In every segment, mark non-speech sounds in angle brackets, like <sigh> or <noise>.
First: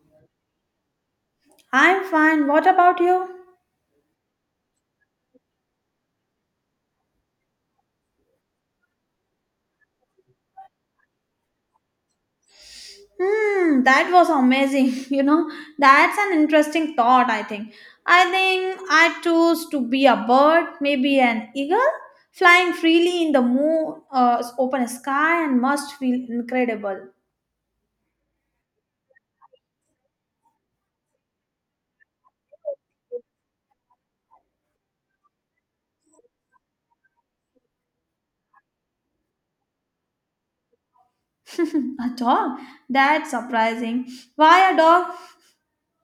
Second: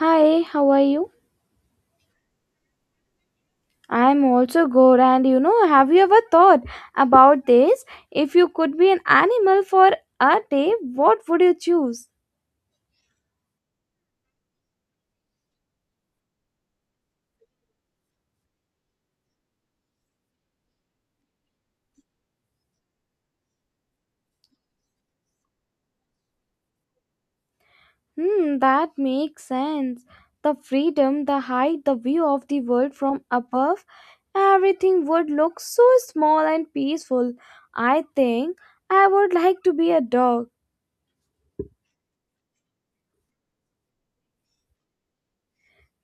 Hi, how are you? I'm fine. What about you? I'm also good, and have you ever thought about this? If you could be an animal for a day, what would you choose? Hmm, that was amazing. <laughs> That's an interesting thought, I think. I think I choose to be a bird, maybe an eagle, flying freely in the moon, open sky, and must feel incredible. Hmm, that makes sense. The freedom, the height, the view of the world from above, everything would look so small and peaceful. I think I would like to be a dog. <laughs> a dog? That's surprising. Why a dog?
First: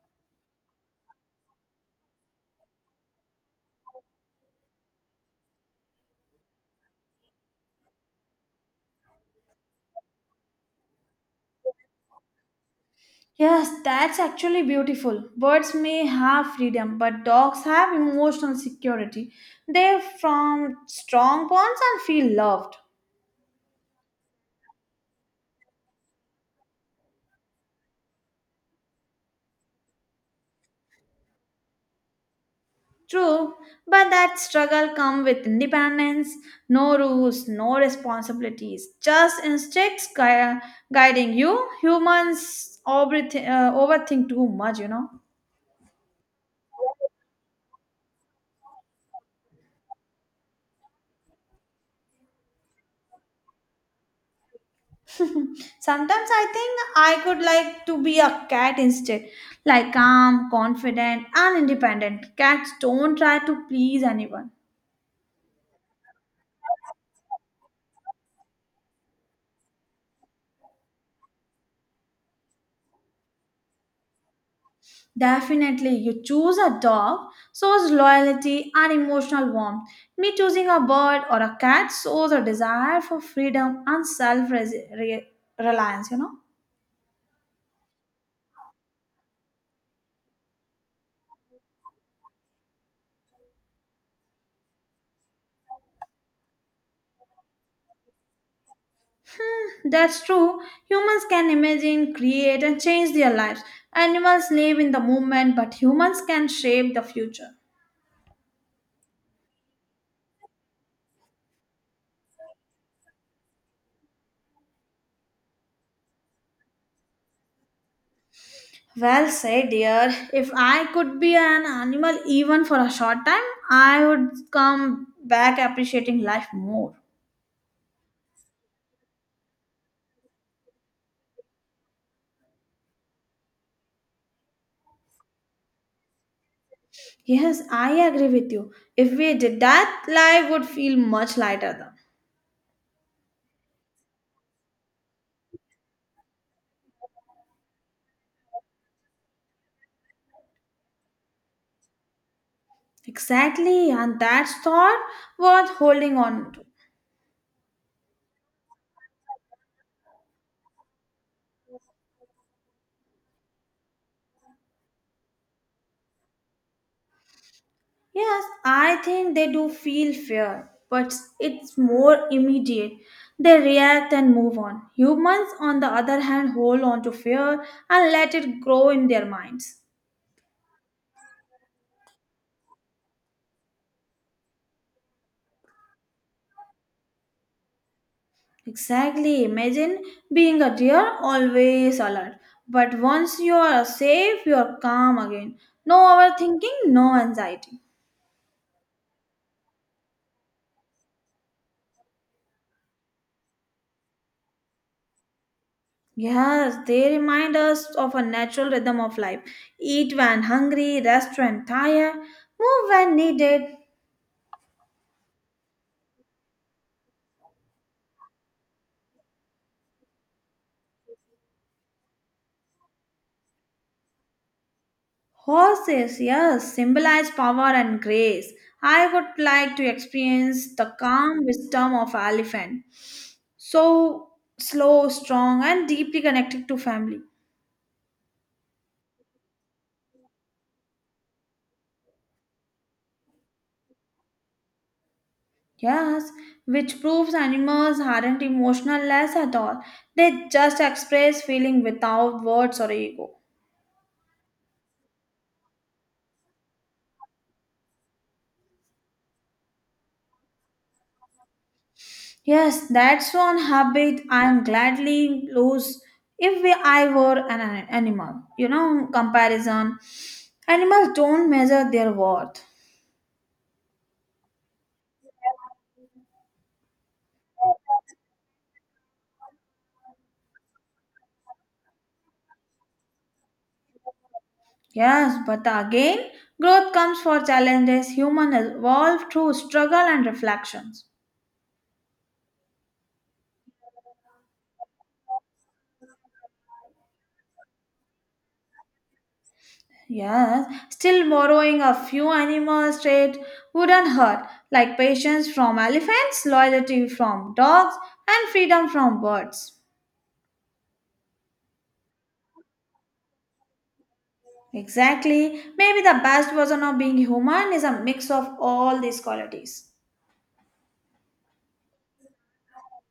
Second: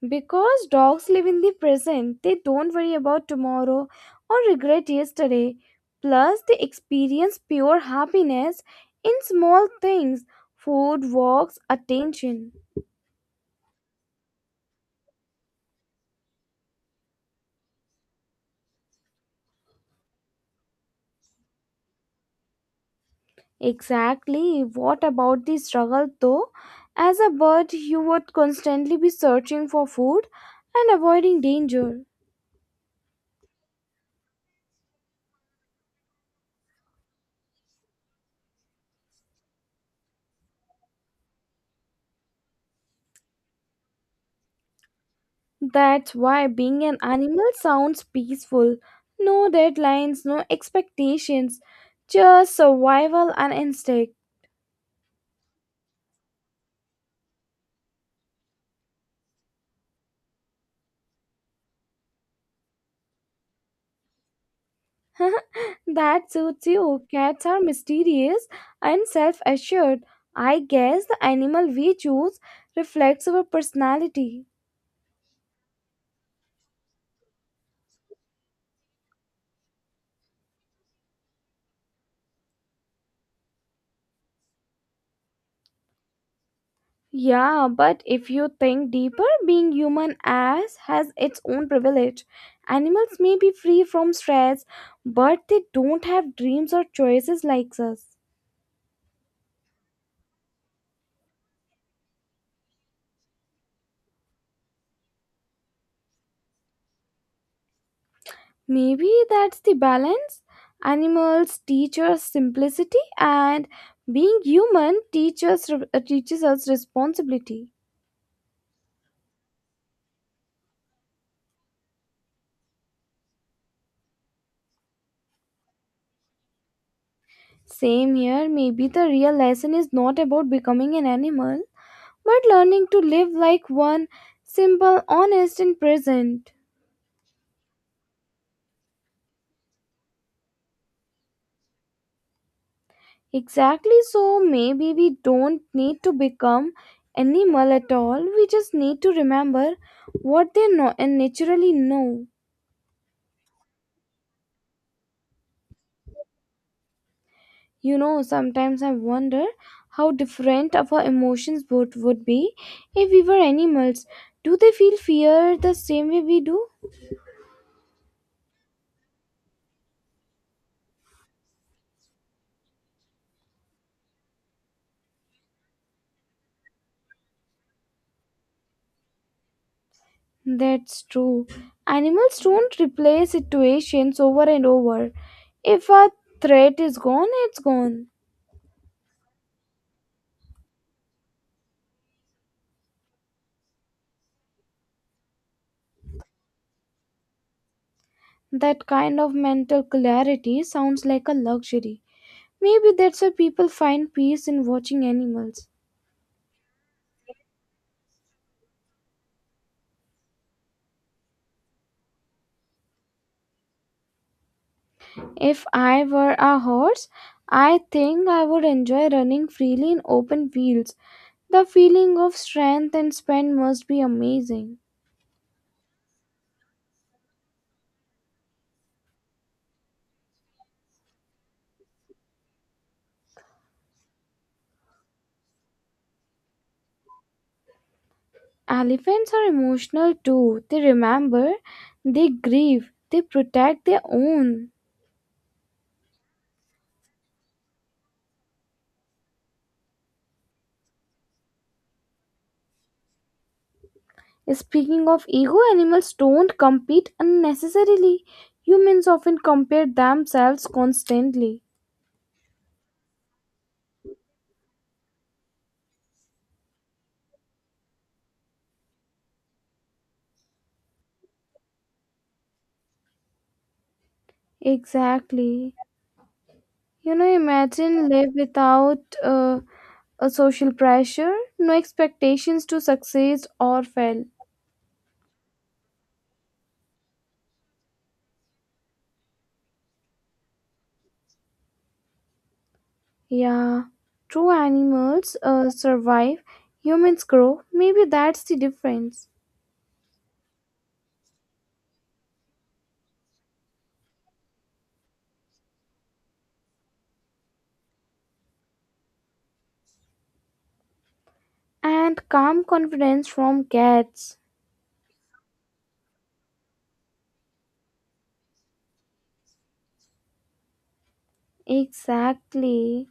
Because dogs live in the present, they don't worry about tomorrow or regret yesterday. Plus, they experience pure happiness in small things food, walks, attention. Yes, that's actually beautiful. Birds may have freedom, but dogs have emotional security. They're from strong bonds and feel loved. Exactly. What about the struggle though? As a bird, you would constantly be searching for food and avoiding danger. True, but that struggle comes with independence, no rules, no responsibilities, just guiding you. Humans overthink too much. That's why being an animal sounds peaceful. No deadlines, no expectations, just survival and instinct. Sometimes I think I could like to be a cat instead, like calm, confident, and independent. Cats don't try to please anyone. <laughs> That suits you. Cats are mysterious and self assured. I guess the animal we choose reflects our personality. Definitely, you choose a dog shows loyalty and emotional warmth. Me choosing a bird or a cat shows a desire for freedom and self reliance. Yeah, but if you think deeper, being human as has its own privilege. Animals may be free from stress, but they don't have dreams or choices like us. That's true. Humans can imagine, create, and change their lives. Animals live in the moment, but humans can shape the future. Maybe that's the balance. Animals teach us simplicity, and being human teaches us responsibility. Well said, dear. If I could be an animal even for a short time, I would come back appreciating life more. Same here. Maybe the real lesson is not about becoming an animal, but learning to live like one, simple, honest, and present. Yes, I agree with you. If we did that, life would feel much lighter though. Exactly. So maybe we don't need to become animal at all. We just need to remember what they know and naturally know. Exactly, and that's thought worth holding on to. Sometimes I wonder how different our emotions would be if we were animals. Do they feel fear the same way we do? Yes, I think they do feel fear, but it's more immediate. They react and move on. Humans, on the other hand, hold on to fear and let it grow in their minds. That's true. Animals don't replay situations over and over. If a threat is gone, it's gone. Exactly. Imagine being a deer always alert. But once you are safe, you are calm again. No overthinking, no anxiety. That kind of mental clarity sounds like a luxury. Maybe that's why people find peace in watching animals. Yes, they remind us of a natural rhythm of life. Eat when hungry, rest when tired, move when needed. If I were a horse, I think I would enjoy running freely in open fields. The feeling of strength and spend must be amazing. Horses, yes, symbolize power and grace. I would like to experience the calm wisdom of elephant. So slow, strong, and deeply connected to family. Elephants are emotional too. They remember, they grieve, they protect their own. Yes, which proves animals aren't emotionless at all. They just express feeling without words or ego. Speaking of ego, animals don't compete unnecessarily. Humans often compare themselves constantly. Yes, that's one habit I'm gladly lose if I were an animal. Comparison. Animals don't measure their worth. Exactly. Imagine live without a social pressure, no expectations to succeed or fail. Yes, but again, growth comes for challenges. Human evolve through struggle and reflections. Yeah, true animals survive, humans grow. Maybe that's the difference. Yes, still borrowing a few animals trait wouldn't hurt, like patience from elephants, loyalty from dogs, and freedom from birds. And calm confidence from cats. Exactly. Maybe the best version of being human is a mix of all these qualities. Exactly.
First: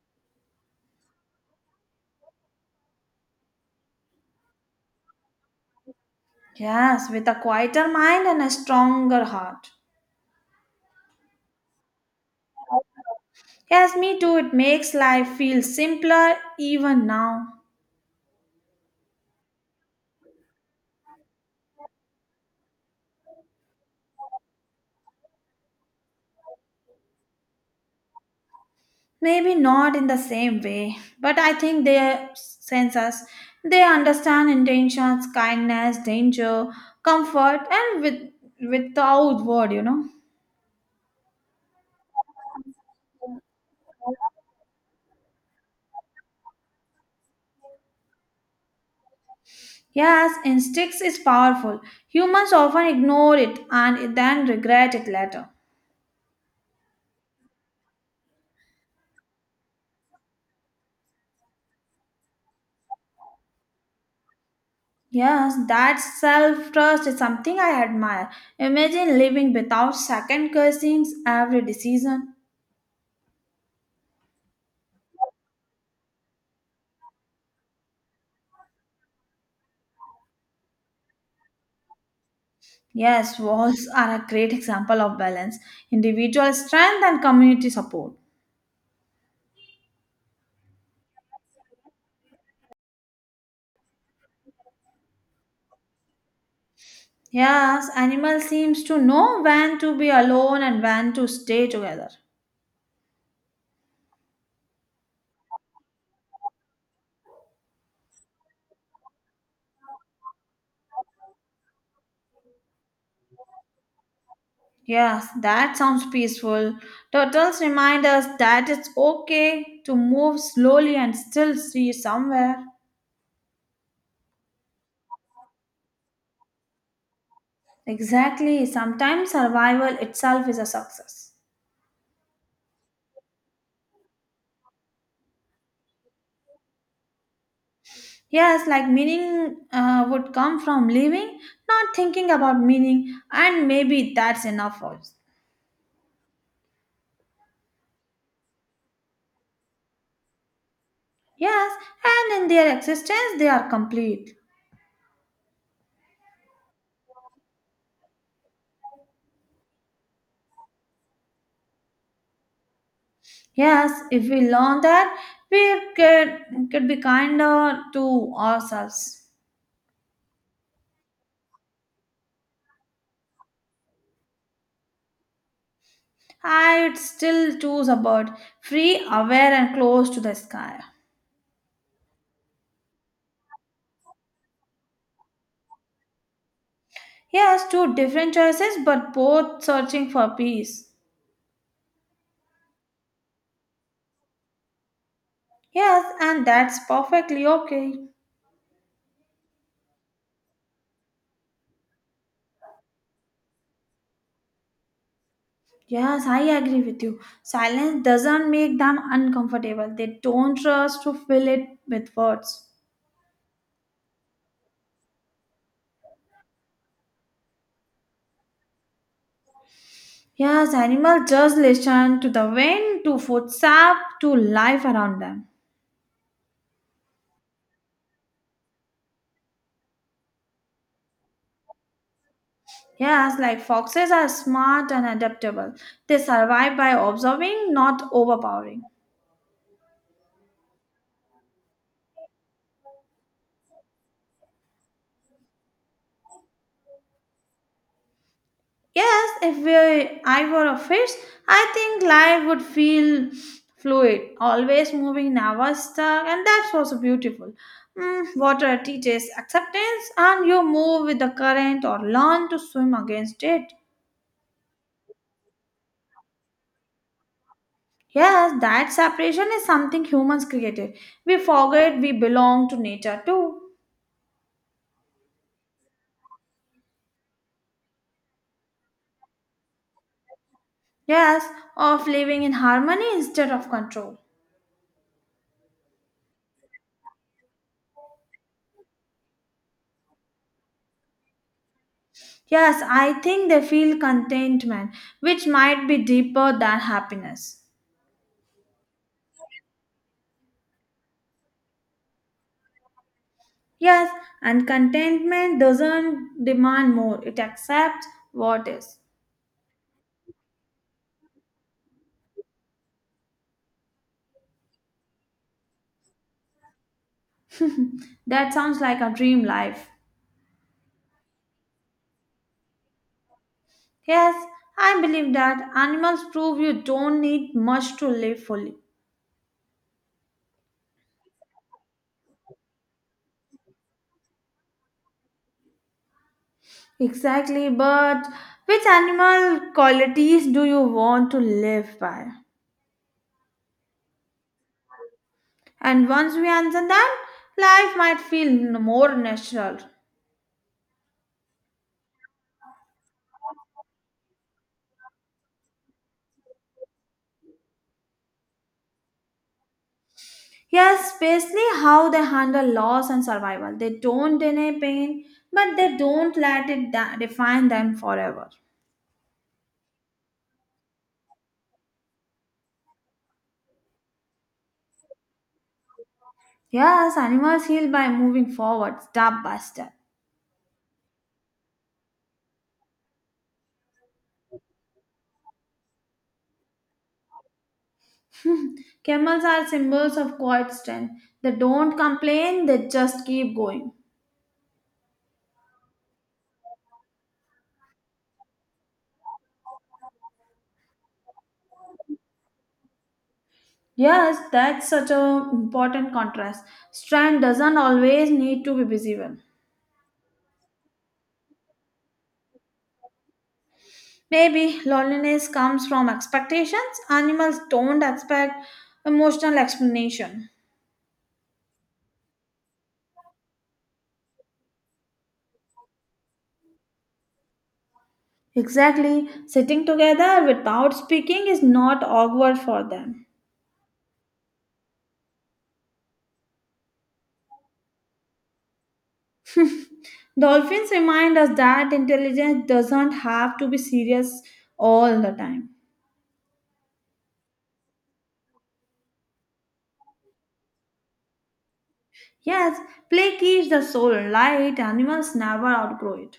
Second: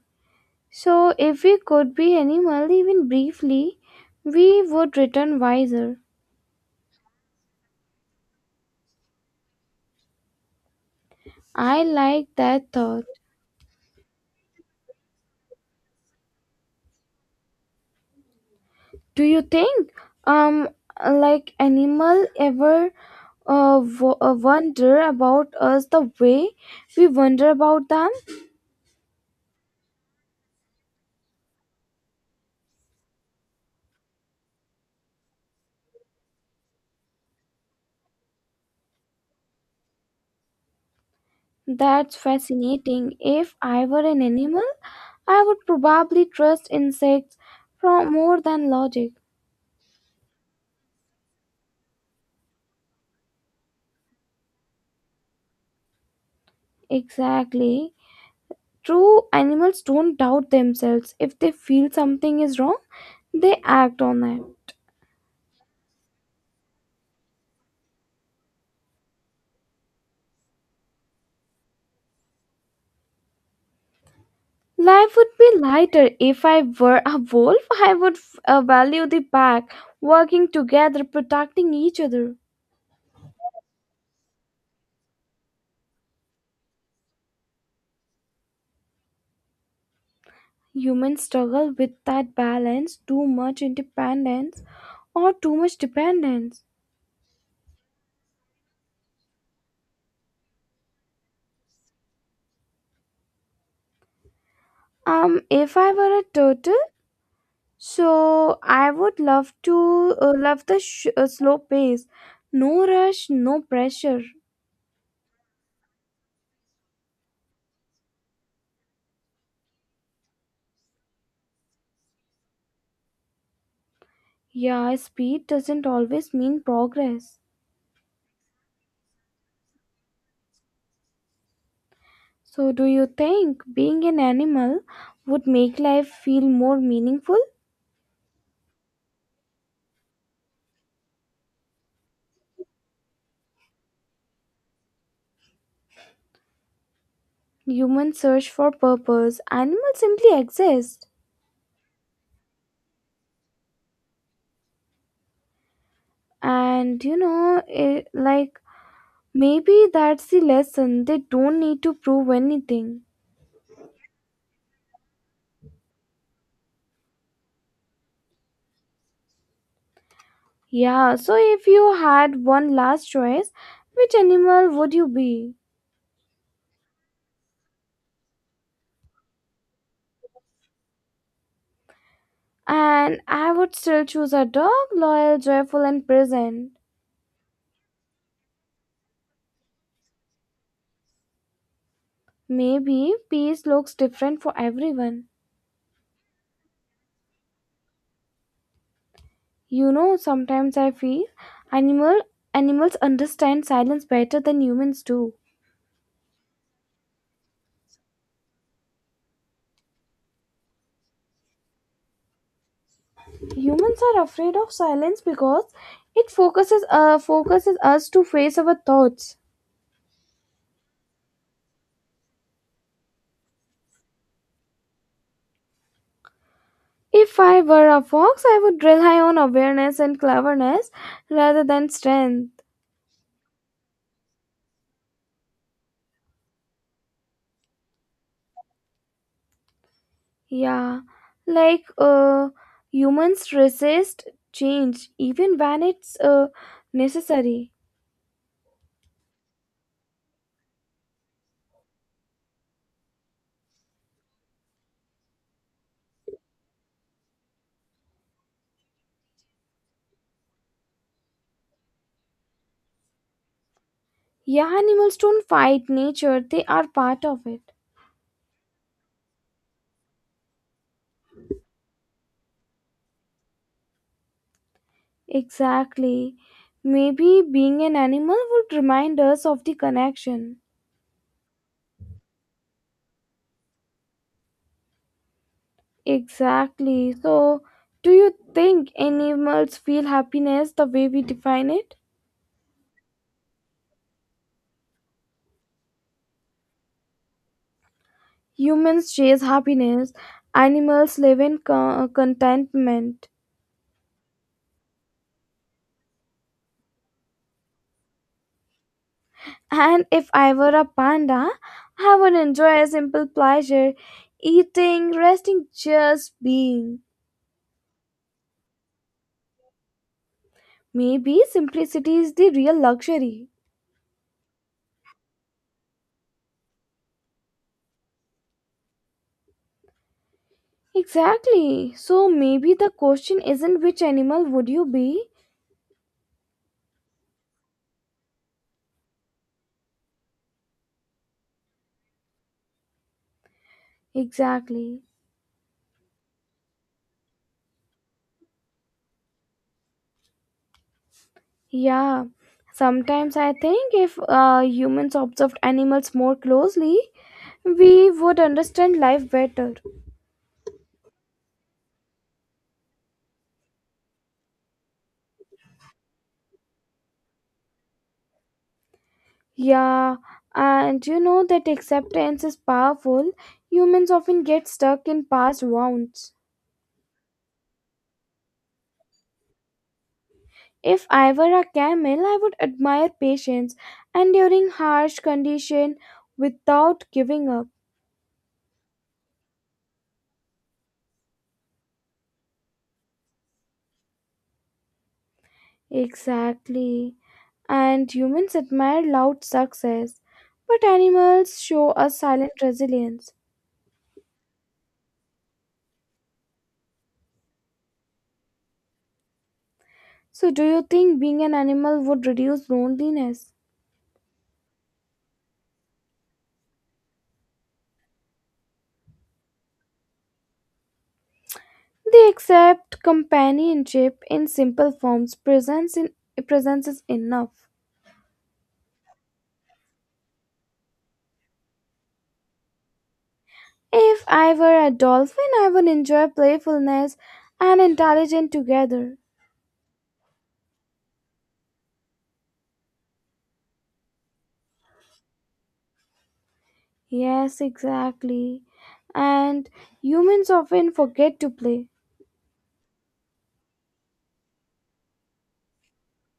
So, if we could be animal even briefly, we would return wiser. Yes, with a quieter mind and a stronger heart. I like that thought. Yes, me too. It makes life feel simpler even now. Do you think, um, like animal ever wonder about us the way we wonder about them? Maybe not in the same way, but I think they sense us. They understand intentions, kindness, danger, comfort, and with, without word. That's fascinating. If I were an animal, I would probably trust insects from more than logic. Yes, instincts is powerful. Humans often ignore it and then regret it later. Exactly. True animals don't doubt themselves. If they feel something is wrong, they act on it. Yes, that self trust is something I admire. Imagine living without second guessing every decision. Life would be lighter if I were a wolf. I would value the pack, working together, protecting each other. Yes, <laughs> walls are a great example of balance, individual strength, and community support. Humans struggle with that balance, too much independence or too much dependence. Yes, animal seems to know when to be alone and when to stay together. If I were a turtle, so I would love the slow pace, no rush, no pressure. Yes, that sounds peaceful. Turtles remind us that it's okay to move slowly and still see somewhere. Yeah, speed doesn't always mean progress. Exactly, sometimes survival itself is a success. So, do you think being an animal would make life feel more meaningful? Yes, like meaning would come from living, not thinking about meaning, and maybe that's enough for us. Humans search for purpose, animals simply exist. Yes, and in their existence, they are complete. And like maybe that's the lesson. They don't need to prove anything. Yes, if we learn that, could be kinder to ourselves. Yeah, so if you had one last choice, which animal would you be? I'd still choose a bird, free, aware, and close to the sky. And I would still choose a dog, loyal, joyful, and present. Yes, two different choices, but both searching for peace. Maybe peace looks different for everyone. Yes, and that's perfectly okay. Sometimes I feel animal animals understand silence better than humans do. Yes, I agree with you. Silence doesn't make them uncomfortable. They don't trust to fill it with words. Humans are afraid of silence because it focuses us to face our thoughts. Yes, animals just listen to the wind, to footsteps, to life around them. If I were a fox, I would rely on awareness and cleverness rather than strength. Yes, like foxes are smart and adaptable. They survive by observing, not overpowering. Yeah, like humans resist change even when it's necessary. Yes, if I were a fish, I think life would feel fluid, always moving, never stuck, and that's also beautiful. Mm, water teaches acceptance, and you move with the current or learn to swim against it. Yeah, animals don't fight nature; they are part of it. Yes, that separation is something humans created. We forget we belong to nature too. Exactly. Maybe being an animal would remind us of the connection. Yes, of living in harmony instead of control. Exactly. So, do you think animals feel happiness the way we define it? Yes, I think they feel contentment, which might be deeper than happiness. Humans chase happiness, animals live in contentment. Yes, and contentment doesn't demand more, it accepts what is. And if I were a panda, I would enjoy a simple pleasure eating, resting, just being. That sounds like a dream life. Maybe simplicity is the real luxury. Yes, I believe that animals prove you don't need much to live fully. Exactly. So maybe the question isn't which animal would you be? Exactly, but which animal qualities do you want to live by? Exactly. And once we answer that, life might feel more natural. Yeah. Sometimes I think if humans observed animals more closely, we would understand life better. Yes, basically how they handle loss and survival. They don't deny pain, but they don't let it define them forever. Yeah. And you know that acceptance is powerful. Humans often get stuck in past wounds. Yes, animals heal by moving forward step by step. If I were a camel, I would admire patience, and during harsh condition without giving up. Camels are symbols of quiet strength. They don't complain, they just keep going. Exactly. And humans admire loud success, but animals show a silent resilience. Yes, that's such an important contrast. Strength doesn't always need to be visible. So, do you think being an animal would reduce loneliness? Maybe loneliness comes from expectations. Animals don't expect emotional explanation. They accept companionship in simple forms. Presence in presence is enough. Exactly. Sitting together without speaking is not awkward for them. If I were a dolphin, I would enjoy playfulness and intelligence together. Dolphins remind us that intelligence doesn't have to be serious all the time. Yes, exactly. And humans often forget to play. Yes, play keeps the soul light. Animals never outgrow it.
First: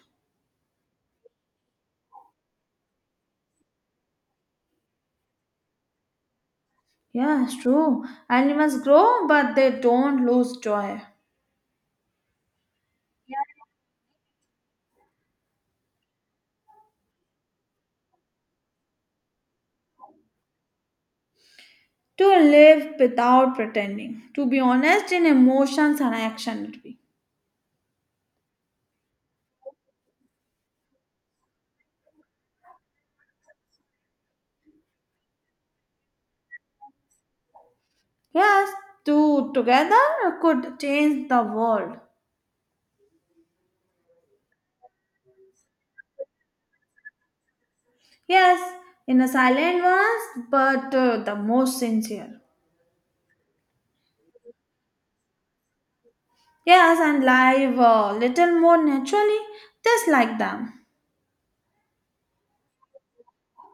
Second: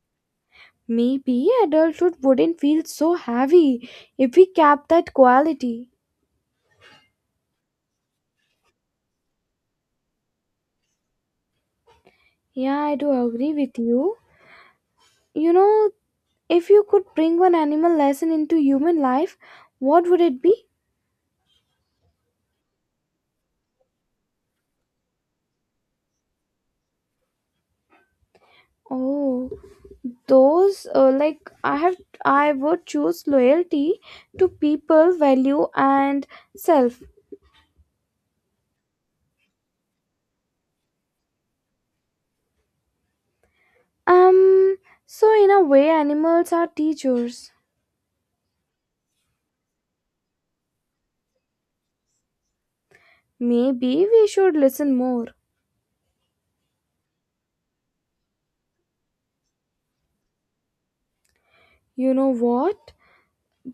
Maybe adulthood wouldn't feel so heavy if we kept that quality. Yes, true. Animals grow, but they don't lose joy. Yeah, I do agree with you. You know, if you could bring one animal lesson into human life, what would it be? To live without pretending, to be honest in emotions and action. Would be. Oh, those like I would choose loyalty to people, value and self. Yes, two together could change the world. Um, so in a way animals are teachers. Yes, in a silent voice, but the most sincere. Maybe we should listen more. Yes, and live a little more naturally, just like them. You know what?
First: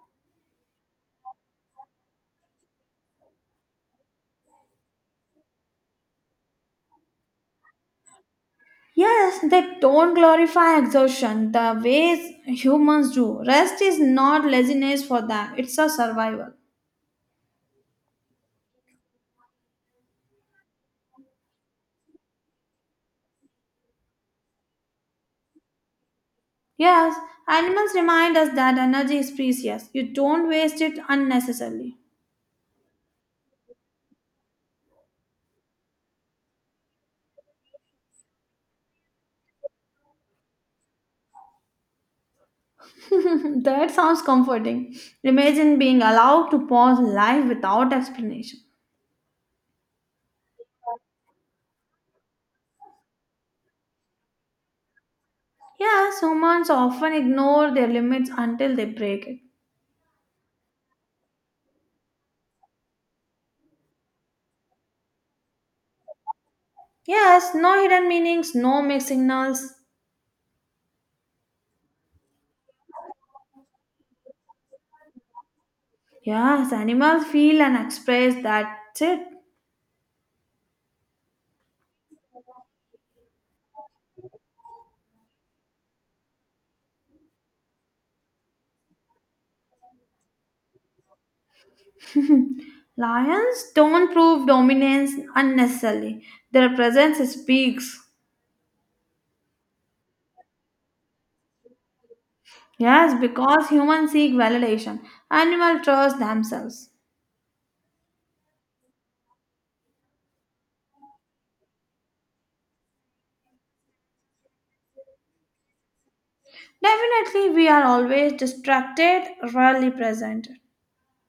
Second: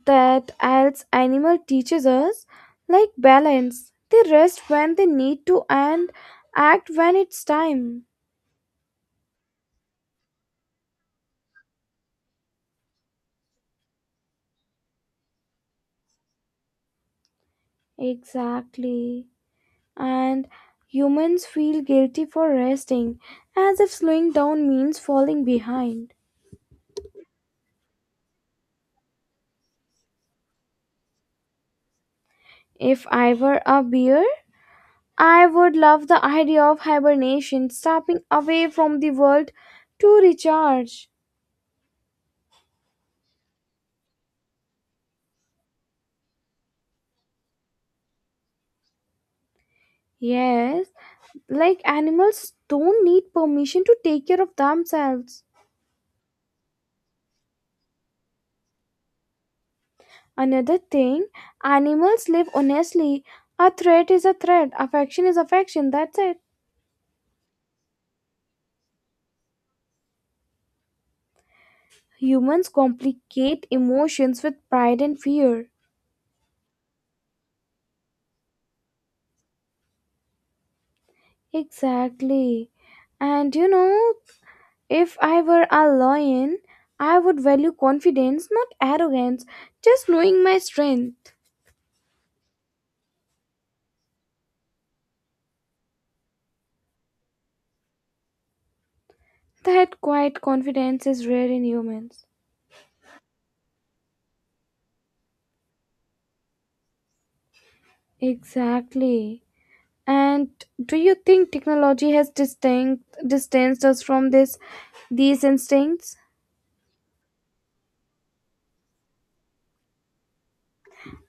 That else animal teaches us, like, balance. They rest when they need to and act when it's time. Yes, they don't glorify exhaustion the ways humans do. Rest is not laziness for them, it's a survival. Exactly. And humans feel guilty for resting, as if slowing down means falling behind. Yes, animals remind us that energy is precious. You don't waste it unnecessarily. If I were a bear, I would love the idea of hibernation, stepping away from the world to recharge. <laughs> that sounds comforting. Imagine being allowed to pause life without explanation. Yes, like animals don't need permission to take care of themselves. Yes, humans often ignore their limits until they break it. Another thing, animals live honestly. A threat is a threat, affection is affection, that's it. Yes, no hidden meanings, no mixed signals. Humans complicate emotions with pride and fear. Yes, animals feel and express that's it. Exactly. And if I were a lion, I would value confidence, not arrogance, just knowing my strength. Lions don't prove dominance unnecessarily. Their presence speaks. That quiet confidence is rare in humans. Yes, because humans seek validation, animals trust themselves. Exactly. And do you think technology has distanced us from these instincts? Definitely, we are always distracted, rarely present.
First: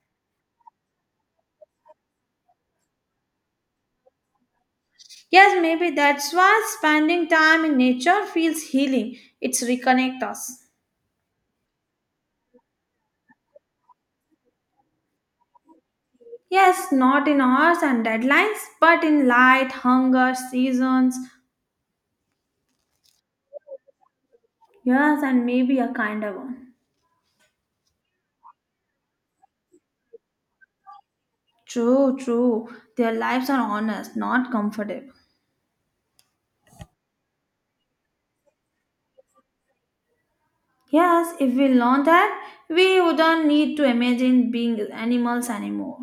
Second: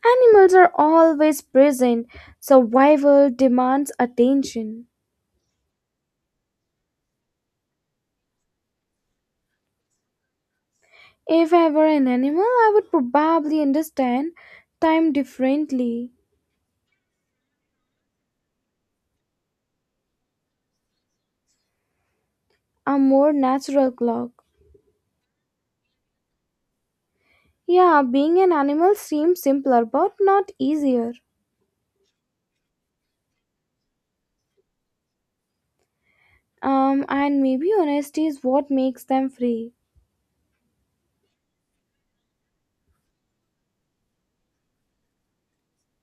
Animals are always present. Survival demands attention. Yes, maybe that's why spending time in nature feels healing. It's reconnect us. If I were an animal, I would probably understand time differently, Yes, not in hours and deadlines, but in light, hunger, seasons. a more natural clock. Yes, and maybe a kinder one. Yeah, being an animal seems simpler but not easier. True, true. Their lives are honest, not comfortable. And maybe honesty is what makes them free. Yes, if we learn that, we wouldn't need to imagine being animals anymore.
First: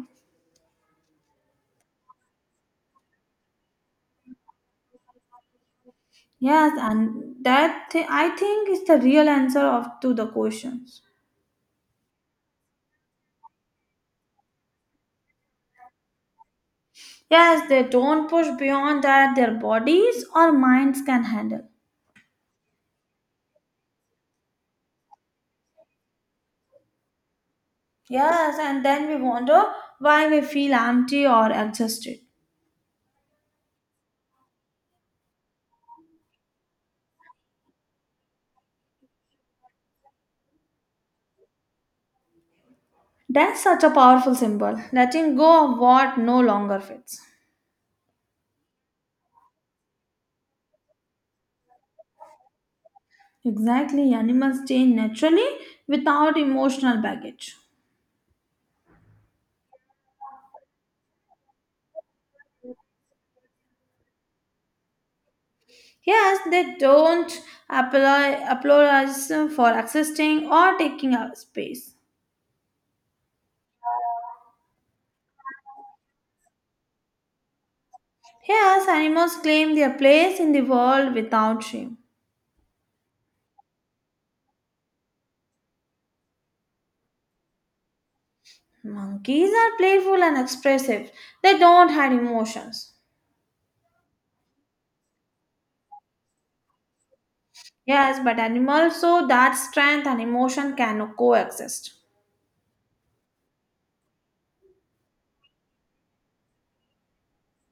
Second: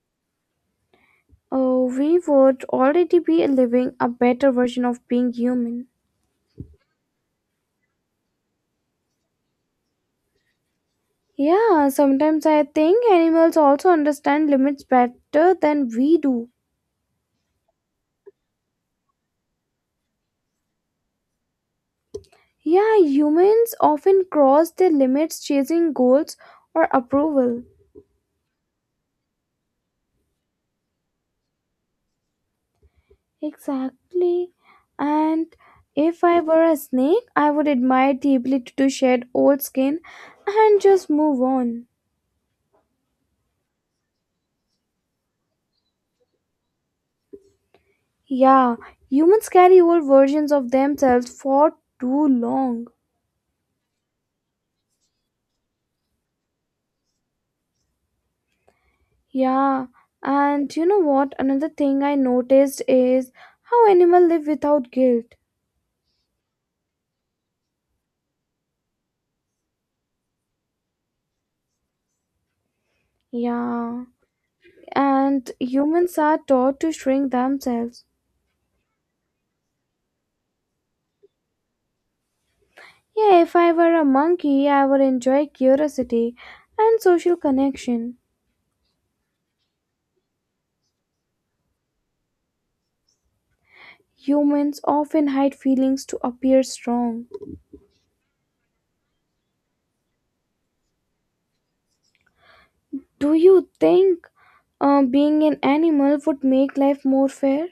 Oh, we would already be living a better version of being human. Yes, and that I think is the real answer of to the questions. Yeah, sometimes I think animals also understand limits better than we do. Yes, they don't push beyond that their bodies or minds can handle. Yeah, humans often cross their limits chasing goals or approval. Yes, and then we wonder why we feel empty or exhausted. Exactly. And if I were a snake, I would admire the ability to shed old skin and just move on. That's such a powerful symbol, letting go of what no longer fits. Yeah, humans carry old versions of themselves for too long. Exactly, animals change naturally without emotional baggage. Yeah, and you know what? Another thing I noticed is how animals live without guilt. Yes, they don't apply applause for existing or taking up space. Yeah, and humans are taught to shrink themselves. Yes, animals claim their place in the world without shame. Yeah, if I were a monkey, I would enjoy curiosity and social connection. Monkeys are playful and expressive. They don't hide emotions. Humans often hide feelings to appear strong. Yes, but animals show that strength and emotion can coexist. Do you think being an animal would make life more fair?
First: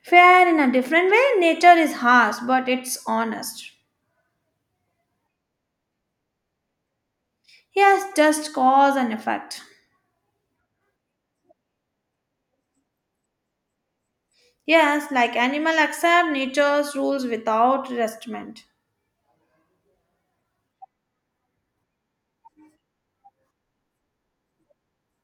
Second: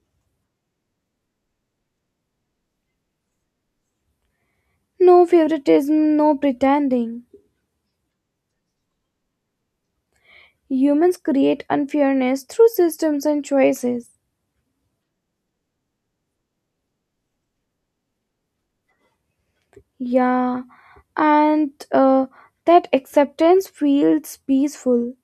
Fair in a different way, nature is harsh, but it's honest. No favoritism, no pretending. Yes, just cause and effect. Humans create unfairness through systems and choices. Yes, like animal accept nature's rules without resentment. Yeah, and that acceptance feels peaceful.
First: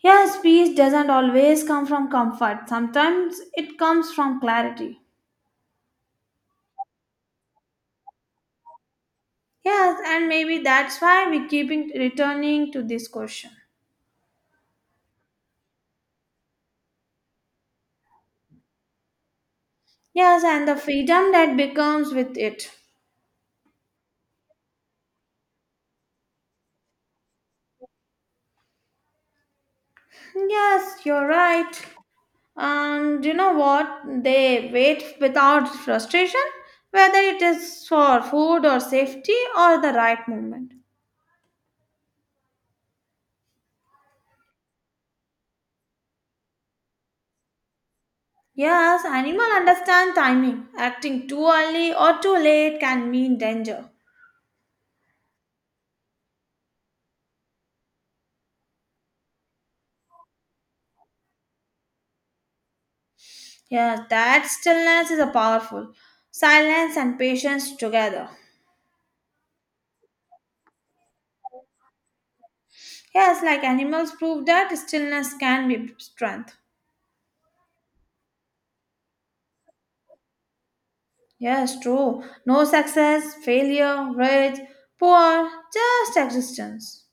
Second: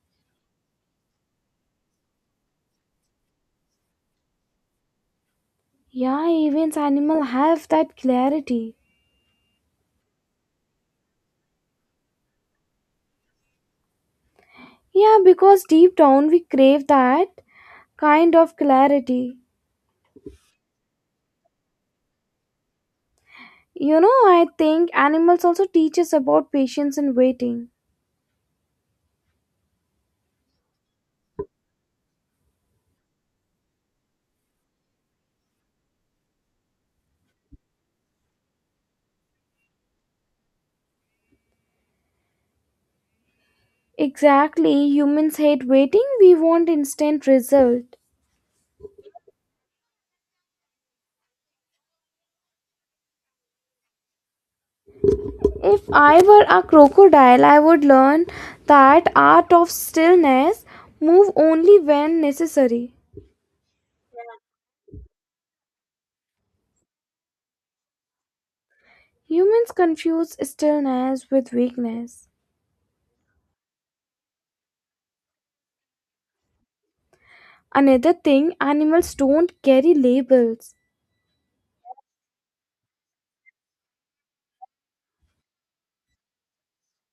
Yes, peace doesn't always come from comfort. Sometimes it comes from clarity. Yeah, even animals have that clarity. Yes, and maybe that's why we keep returning to this question. Yeah, because deep down we crave that kind of clarity. Yes, and the freedom that becomes with it. I think animals also teach us about patience and waiting. Yes, you're right. And you know what? They wait without frustration, whether it is for food or safety or the right moment. Exactly, humans hate waiting, we want instant result. Yes, animal understand timing. Acting too early or too late can mean danger. If I were a crocodile, I would learn that art of stillness, move only when necessary. Yes, that stillness is a powerful. Silence and patience together. Humans confuse stillness with weakness. Yes, like animals prove that stillness can be strength. Another thing, animals don't carry labels. Yes, true. No success, failure, rich, poor, just existence.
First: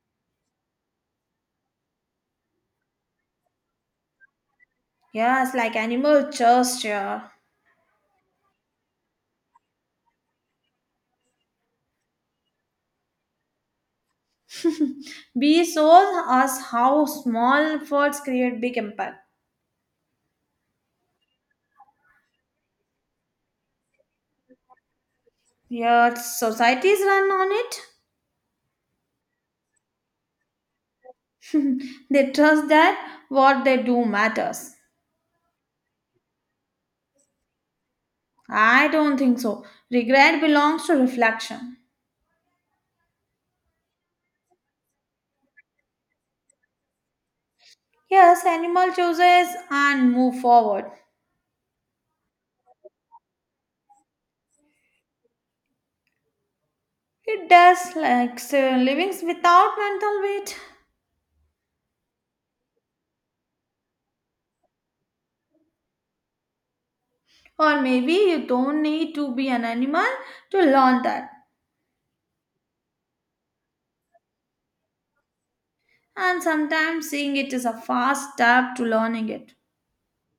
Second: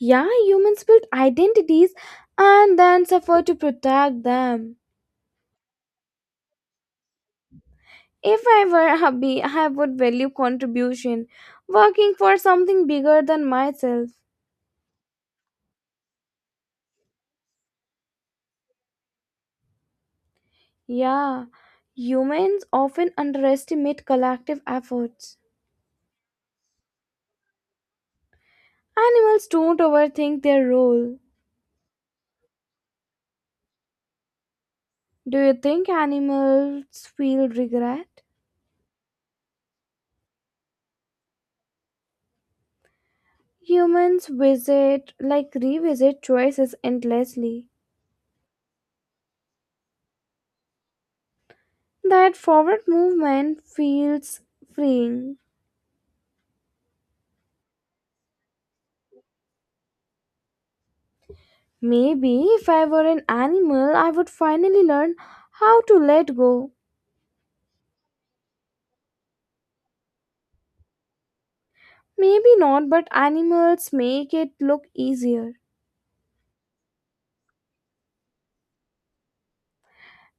Yeah, humans build identities and then suffer to protect them. Yes, like animal just here. If I were a bee, I would value contribution, working for something bigger than myself. Bees shows us how small efforts create big impact. Yeah, humans often underestimate collective efforts. Yet societies run on it. Animals don't overthink their role. They trust that what they do matters. Do you think animals feel regret? I don't think so. Regret belongs to reflection. Humans like revisit choices endlessly. Yes, animal chooses and move forward. That forward movement feels freeing. It does like so living without mental weight. Maybe if I were an animal, I would finally learn how to let go. Or maybe you don't need to be an animal to learn that. Maybe not, but animals make it look easier. And sometimes seeing it is a fast step to learning it.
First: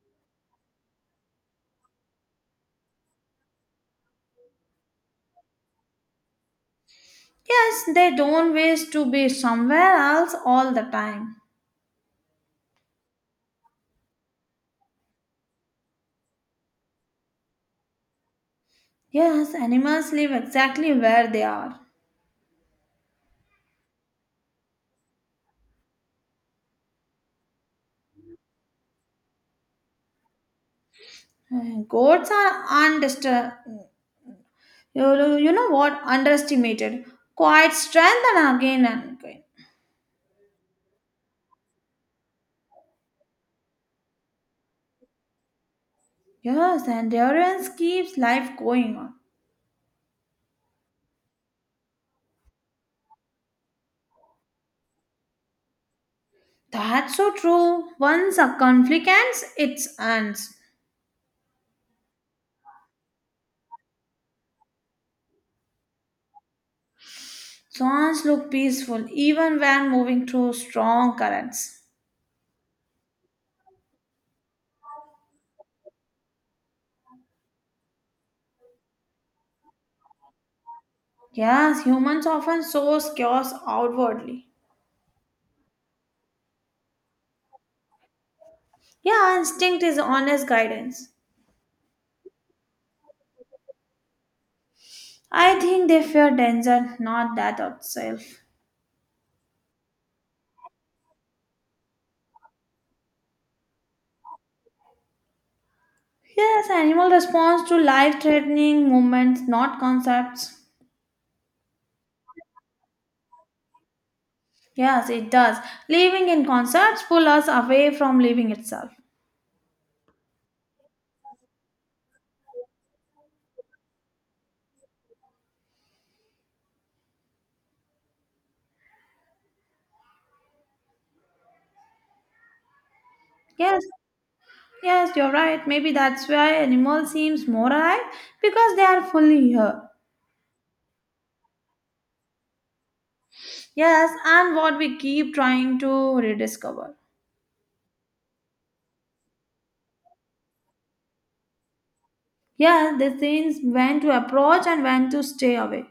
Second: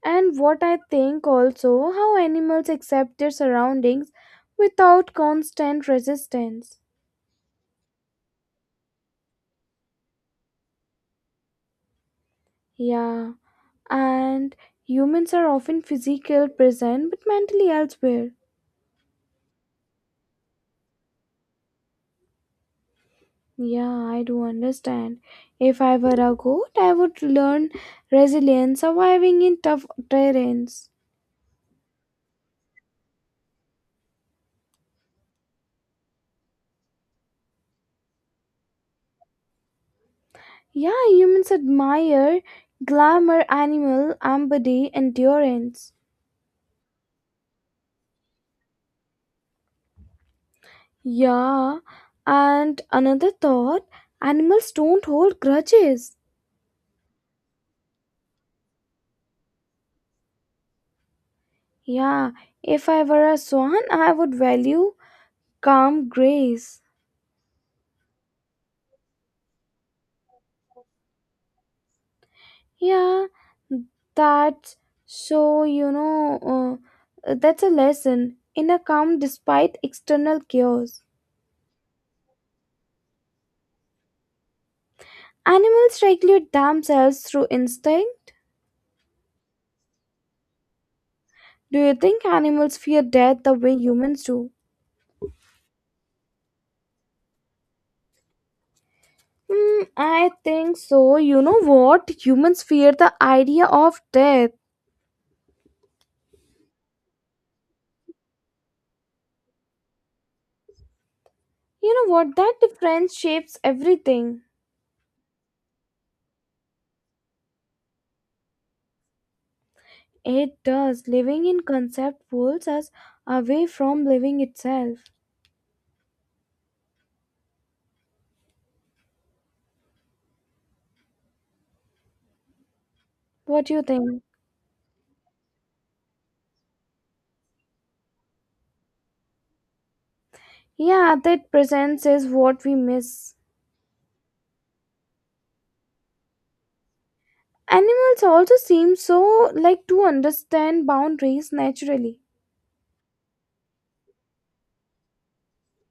And what I think also how animals accept their surroundings without constant resistance. Yes, they don't wish to be somewhere else all the time. Yeah, and humans are often physical present but mentally elsewhere. Yes, animals live exactly where they are. Yeah, I do understand. If I were a goat, I would learn resilience, surviving in tough terrains. Goats are undisturbed. You know what? Underestimated. Quite strength and again and again. Yeah, humans admire glamour, animal, empathy, endurance. Yes, endurance keeps life going on. Yeah, and another thought animals don't hold grudges. That's so true. Once a conflict ends, it ends. Yeah, if I were a swan, I would value calm grace. Swans look peaceful even when moving through strong currents. Yeah, that's so, you know, that's a lesson in a calm despite external chaos. Yes, humans often source chaos outwardly. Animals regulate themselves through instinct. Yeah, instinct is honest guidance. Do you think animals fear death the way humans do? I think they fear danger, not that itself. I think so. You know what? Humans fear the idea of death. Yes, animal responds to life threatening moments, not concepts. You know what? That difference shapes everything. Yes, it does. Living in concerts pull us away from living itself. It does. Living in concept pulls us away from living itself. What do you Yes, think? yes, you're right. Maybe that's why animal seems more alive because they are fully here. Yeah, that presence is what we miss. Yes, and what we keep trying to rediscover. Animals also seem so like to understand boundaries naturally. Yes, they things when to approach and when to stay away.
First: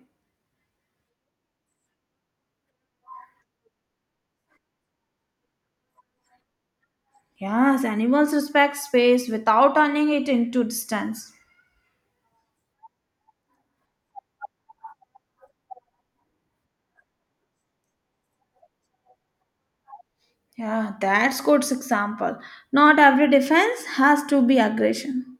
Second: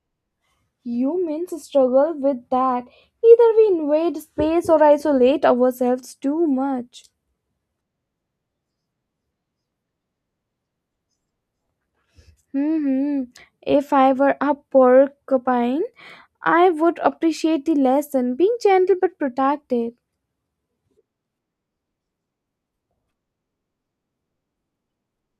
Humans struggle with that. Either we invade space or isolate ourselves too much. Yes, animals respect space without turning it into distance. hmm If I were a porcupine, I would appreciate the lesson being gentle but protective. Yeah, that's good example. Not every defense has to be aggression.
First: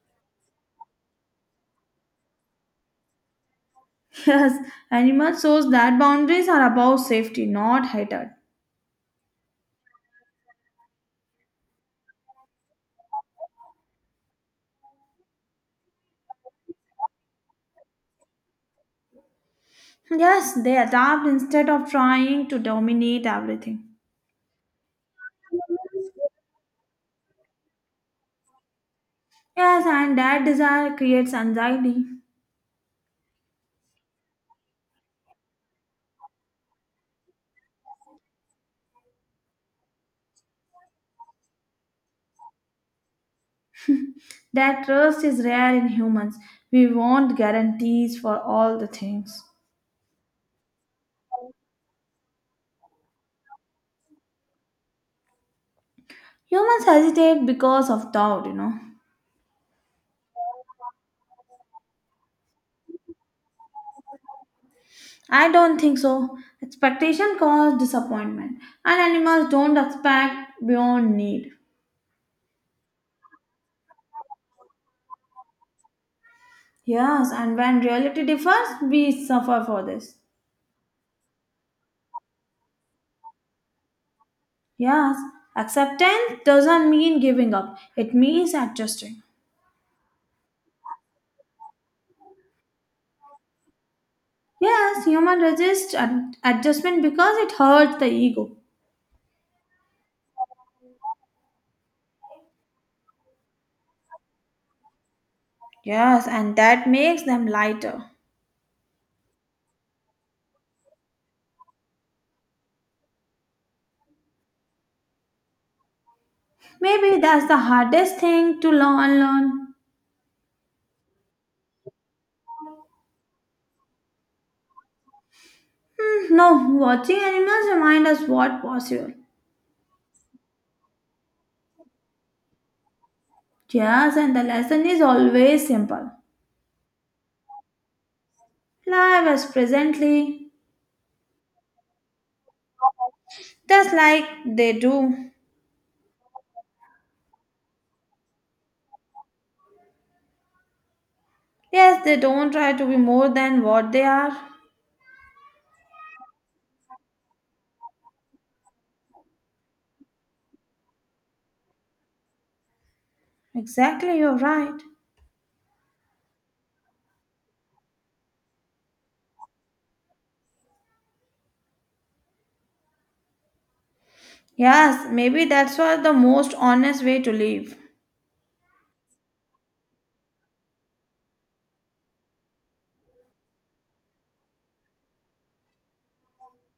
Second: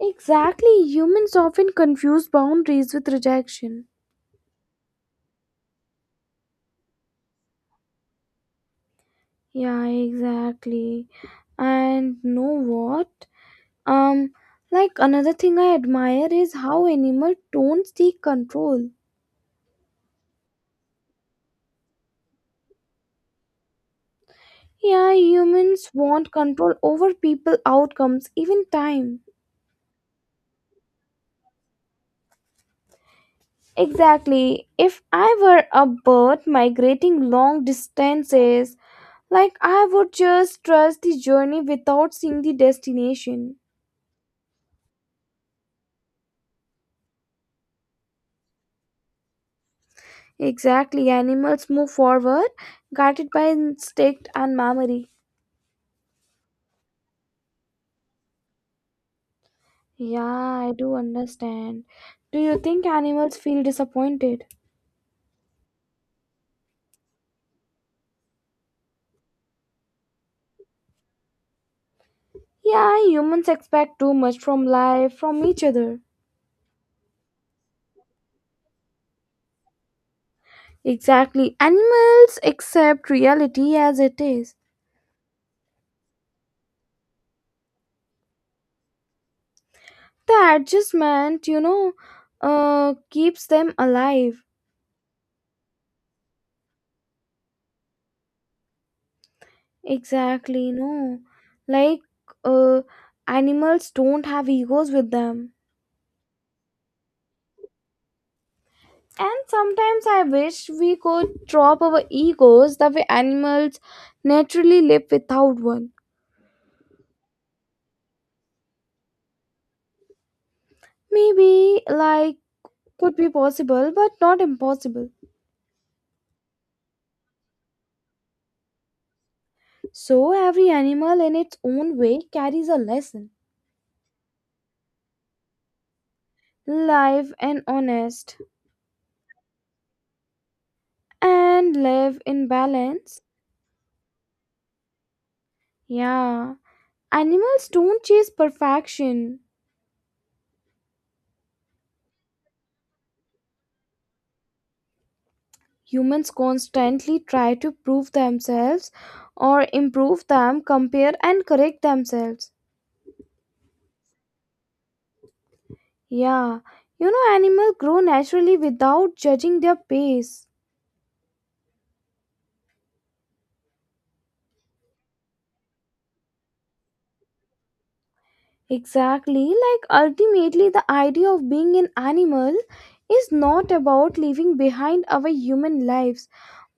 Exactly, humans often confuse boundaries with rejection. Yes, animal shows that boundaries are about safety, not hatred. Yeah, exactly. And know what? Um, like another thing I admire is how animals don't seek control. Yes, they adapt instead of trying to dominate everything. Yeah, humans want control over people outcomes, even time. Yes, and that desire creates anxiety. Exactly. If I were a bird migrating long distances, like I would just trust the journey without seeing the destination. That trust is rare in humans. We want guarantees for all the things. Exactly. Animals move forward, guided by instinct and memory. Humans hesitate because of doubt. Yeah, I do understand. Do you think animals feel disappointed? I don't think so. Expectation causes disappointment, and animals don't expect beyond need. Yeah, humans expect too much from life, from each other. Yes, and when reality differs, we suffer for this. Exactly. Animals accept reality as it is. Yes, acceptance doesn't mean giving up, it means adjusting. The adjustment keeps them alive. Yes, human resist adjustment because it hurts the ego. Exactly. No, like uh animals don't have egos with them. Yes, and that makes them lighter. And sometimes I wish we could drop our egos the way animals naturally live without one. Maybe that's the hardest thing to learn. Unlearn. Maybe, like, could be possible but not impossible. No, watching animals remind us what possible. So every animal in its own way carries a lesson. Yes, and the lesson is always simple. Live and honest. Live as presently, And live in balance. just like they do. Yeah. Animals don't chase perfection. Yes, they don't try to be more than what they are. Humans constantly try to prove themselves or improve them, compare and correct themselves. Exactly, you're right. Yeah, animals grow naturally without judging their pace. Yes, maybe that's why the most honest way to live. Exactly, like ultimately, the idea of being an animal is not about leaving behind our human lives,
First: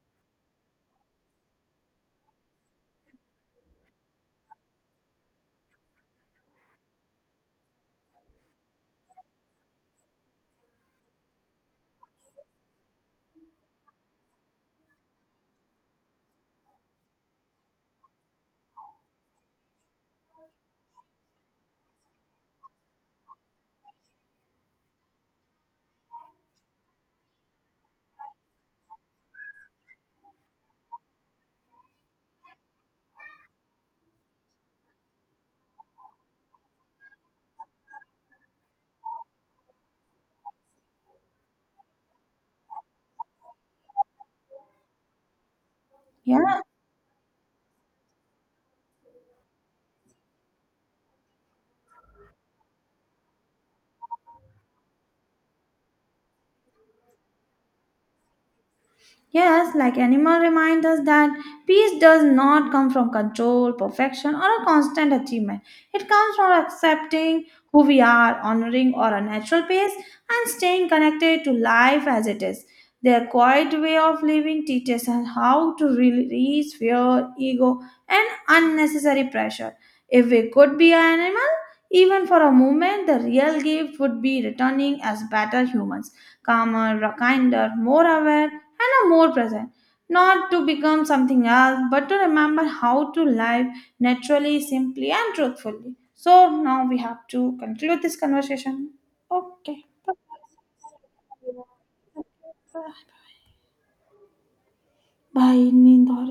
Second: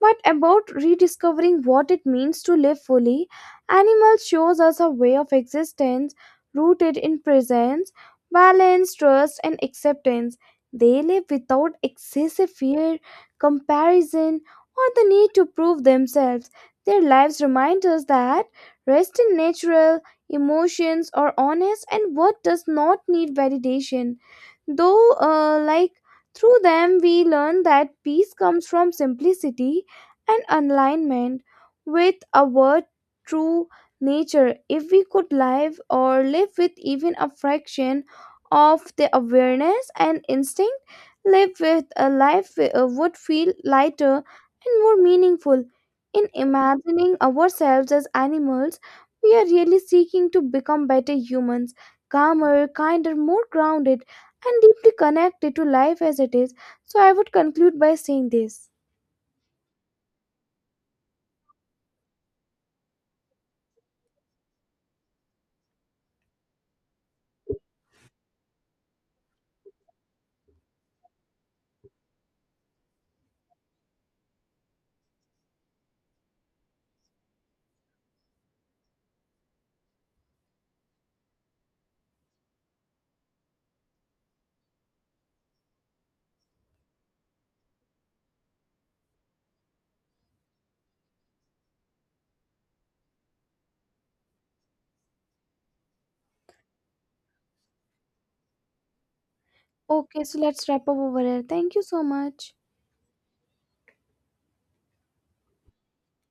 but about rediscovering what it means to live fully. Animals shows us a way of existence rooted in presence, balance, trust, and acceptance. They live without excessive fear, comparison, or the need to prove themselves. Their lives remind us that rest is natural, emotions are honest, and what does not need validation. Though, like through them, we learn that peace comes from simplicity and alignment with our true nature. If we could live with even a fraction of the awareness and instinct, live with a life would feel lighter and more meaningful. In Yeah, imagining ourselves as animals, we are really seeking to become better humans, calmer, kinder, more grounded and deeply connected to life as it is. So I would conclude by saying this. yes, like animal reminds us that peace does not come from control, perfection, or a constant achievement. It comes from accepting who we are, honoring our natural pace, and staying connected to life as it is. Their quiet way of living teaches us how to really release fear, ego, and unnecessary pressure. If we could be an animal, even for a moment, the real gift would be returning as better humans calmer, kinder, more aware, and are more present. Not to become something else, but to remember how to live naturally, simply, and truthfully. So now we have to conclude this conversation. Okay. Bye. Okay, so let's wrap up over here. Thank you so Bye. much. Bye. Bye. Bye. Bye.